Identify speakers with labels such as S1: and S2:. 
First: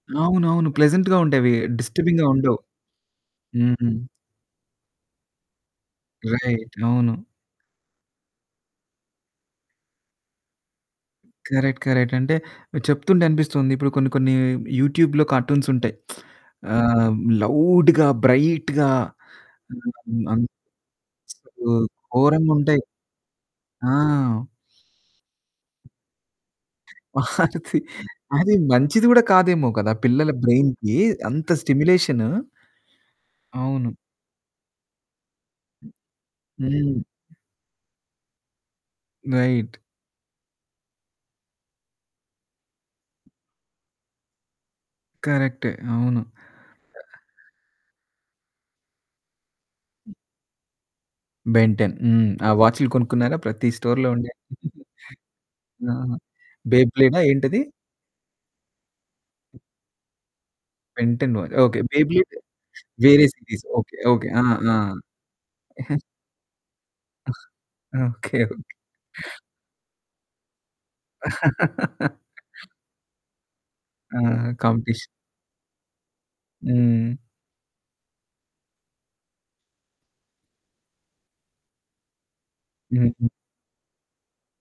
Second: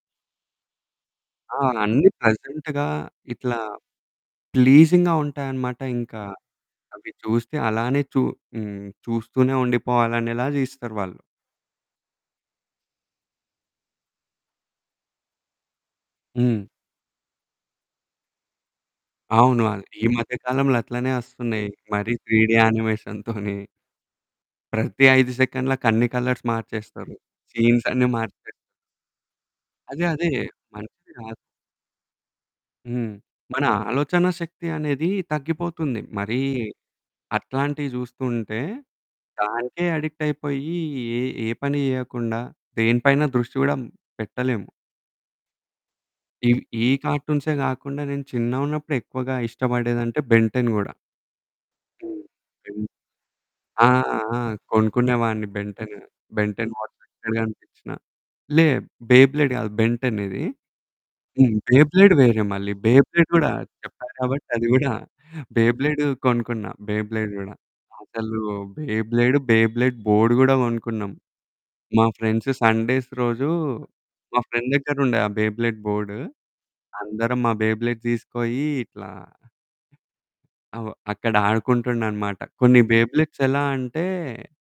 S1: అవునవును ప్లెజెంట్‌గా ఉండేవి.
S2: ఆ! అన్ని
S1: డిస్టర్బింగ్‌గా ఉండవు.
S2: ప్లెజెంట్‌గా ఇట్లా
S1: హ్మ్.
S2: ప్లీజింగ్‌గా ఉంటాయన్నమాట. ఇంకా
S1: రైట్
S2: అవి
S1: అవును.
S2: చూస్తే అలానే చూ హ్మ్, చూస్తూనే ఉండిపోవాలనేలా తీస్తారు వాళ్ళు.
S1: Correct, correct. అంటే చెప్తుంటే అనిపిస్తుంది. ఇప్పుడు కొన్ని కొన్ని యూట్యూబ్‌లో కార్టూన్స్ ఉంటాయి.
S2: హ్మ్.
S1: ఆహ్, లౌడ్‌గా, బ్రైట్‌గా
S2: అవును. [unintelligible] ఈ మధ్య
S1: [unintelligible]
S2: కాలంలో అట్లనే వస్తున్నాయి.
S1: అసలు
S2: మరి
S1: ఘోరంగా
S2: త్రీడీ
S1: ఉంటాయి.
S2: యానిమేషన్‌తోని.
S1: ఆ!
S2: ప్రతి 5 సెకండ్లకి అన్ని కలర్స్ మార్చేస్తారు.
S1: మారుతి,
S2: సీన్స్ అన్ని మార్చేస్తారు.
S1: అది మంచిది కూడా కాదేమో కదా.
S2: అదే అదే.
S1: పిల్లల బ్రైన్‌కి
S2: మంచిది కాదు.
S1: అంత స్టిమ్యులేషన్.
S2: హ్మ్. మన
S1: అవును.
S2: ఆలోచన శక్తి అనేది తగ్గిపోతుంది. మరి
S1: హ్మ్.
S2: అట్లాంటివి చూస్తుంటే
S1: రైట్.
S2: దానికే అడిక్ట్ అయిపోయి. ఏ ఏ పని చేయకుండా దేని పైన దృష్టి కూడా పెట్టలేము.
S1: కరెక్టె. అవును. ఆ!
S2: ఈ కార్టూన్సే కాకుండా నేను చిన్నగా ఉన్నప్పుడు ఎక్కువగా ఇష్టపడేది
S1: హ్మ్.
S2: అంటే 'బెన్ టెన్' కూడా.
S1: 'Ben Ten.'
S2: హ్మ్.
S1: హ్మ్, ఆ
S2: బెన్
S1: వాచులు కొనుక్కున్నారా ప్రతి
S2: ఆ!
S1: స్టోర్‌లో ఉండేవి.
S2: ఆ! కొనుక్కునే వాడిని 'బెన్ టెన్.'
S1: ఆ!
S2: 'బెన్ టెన్'
S1: బే
S2: వాచ్
S1: బ్లేడా ఆ
S2: ఎక్కడ
S1: ఏంటది?
S2: కనిపించినా. లే, 'బే బ్లేడ్' కాదు. 'బెన్ టెన్' ఇది.
S1: ఓకే. 'బెన్ టెన్' వా
S2: హ్మ్, 'Bey
S1: okay. 
S2: Beyblade'
S1: blade?
S2: వేరే మళ్ళీ. 'బే
S1: వేరే
S2: బ్లేడ్' కూడా
S1: సిరీస్. ఓకే,
S2: చెప్పాను
S1: ఓకే, ఆ!
S2: కాబట్టి అది
S1: ఆ!
S2: కూడా 'బే బ్లేడ్' కొనుక్కున్నా, 'బే బ్లేడ్' కూడా
S1: ఓకే,
S2: అసలు
S1: okay.
S2: 'Beyblade, Beyblade' board కూడా కొనుక్కున్నాం. మా ఫ్రెండ్స్ సండేస్ రోజు
S1: ఆ!
S2: మా ఫ్రెండ్ దగ్గర
S1: కాంపిటీషన్.
S2: ఉండే ఆ 'బే బ్లేడ్' బోర్డ్.
S1: హ్మ్.
S2: అందరం మా 'బే బ్లేడ్' తీసుకొని ఇట్లా అక్కడ ఆడుకుంటుండన్నమాట. కొన్ని
S1: హ్మ్.
S2: బేబ్లెట్స్ ఎలా అంటే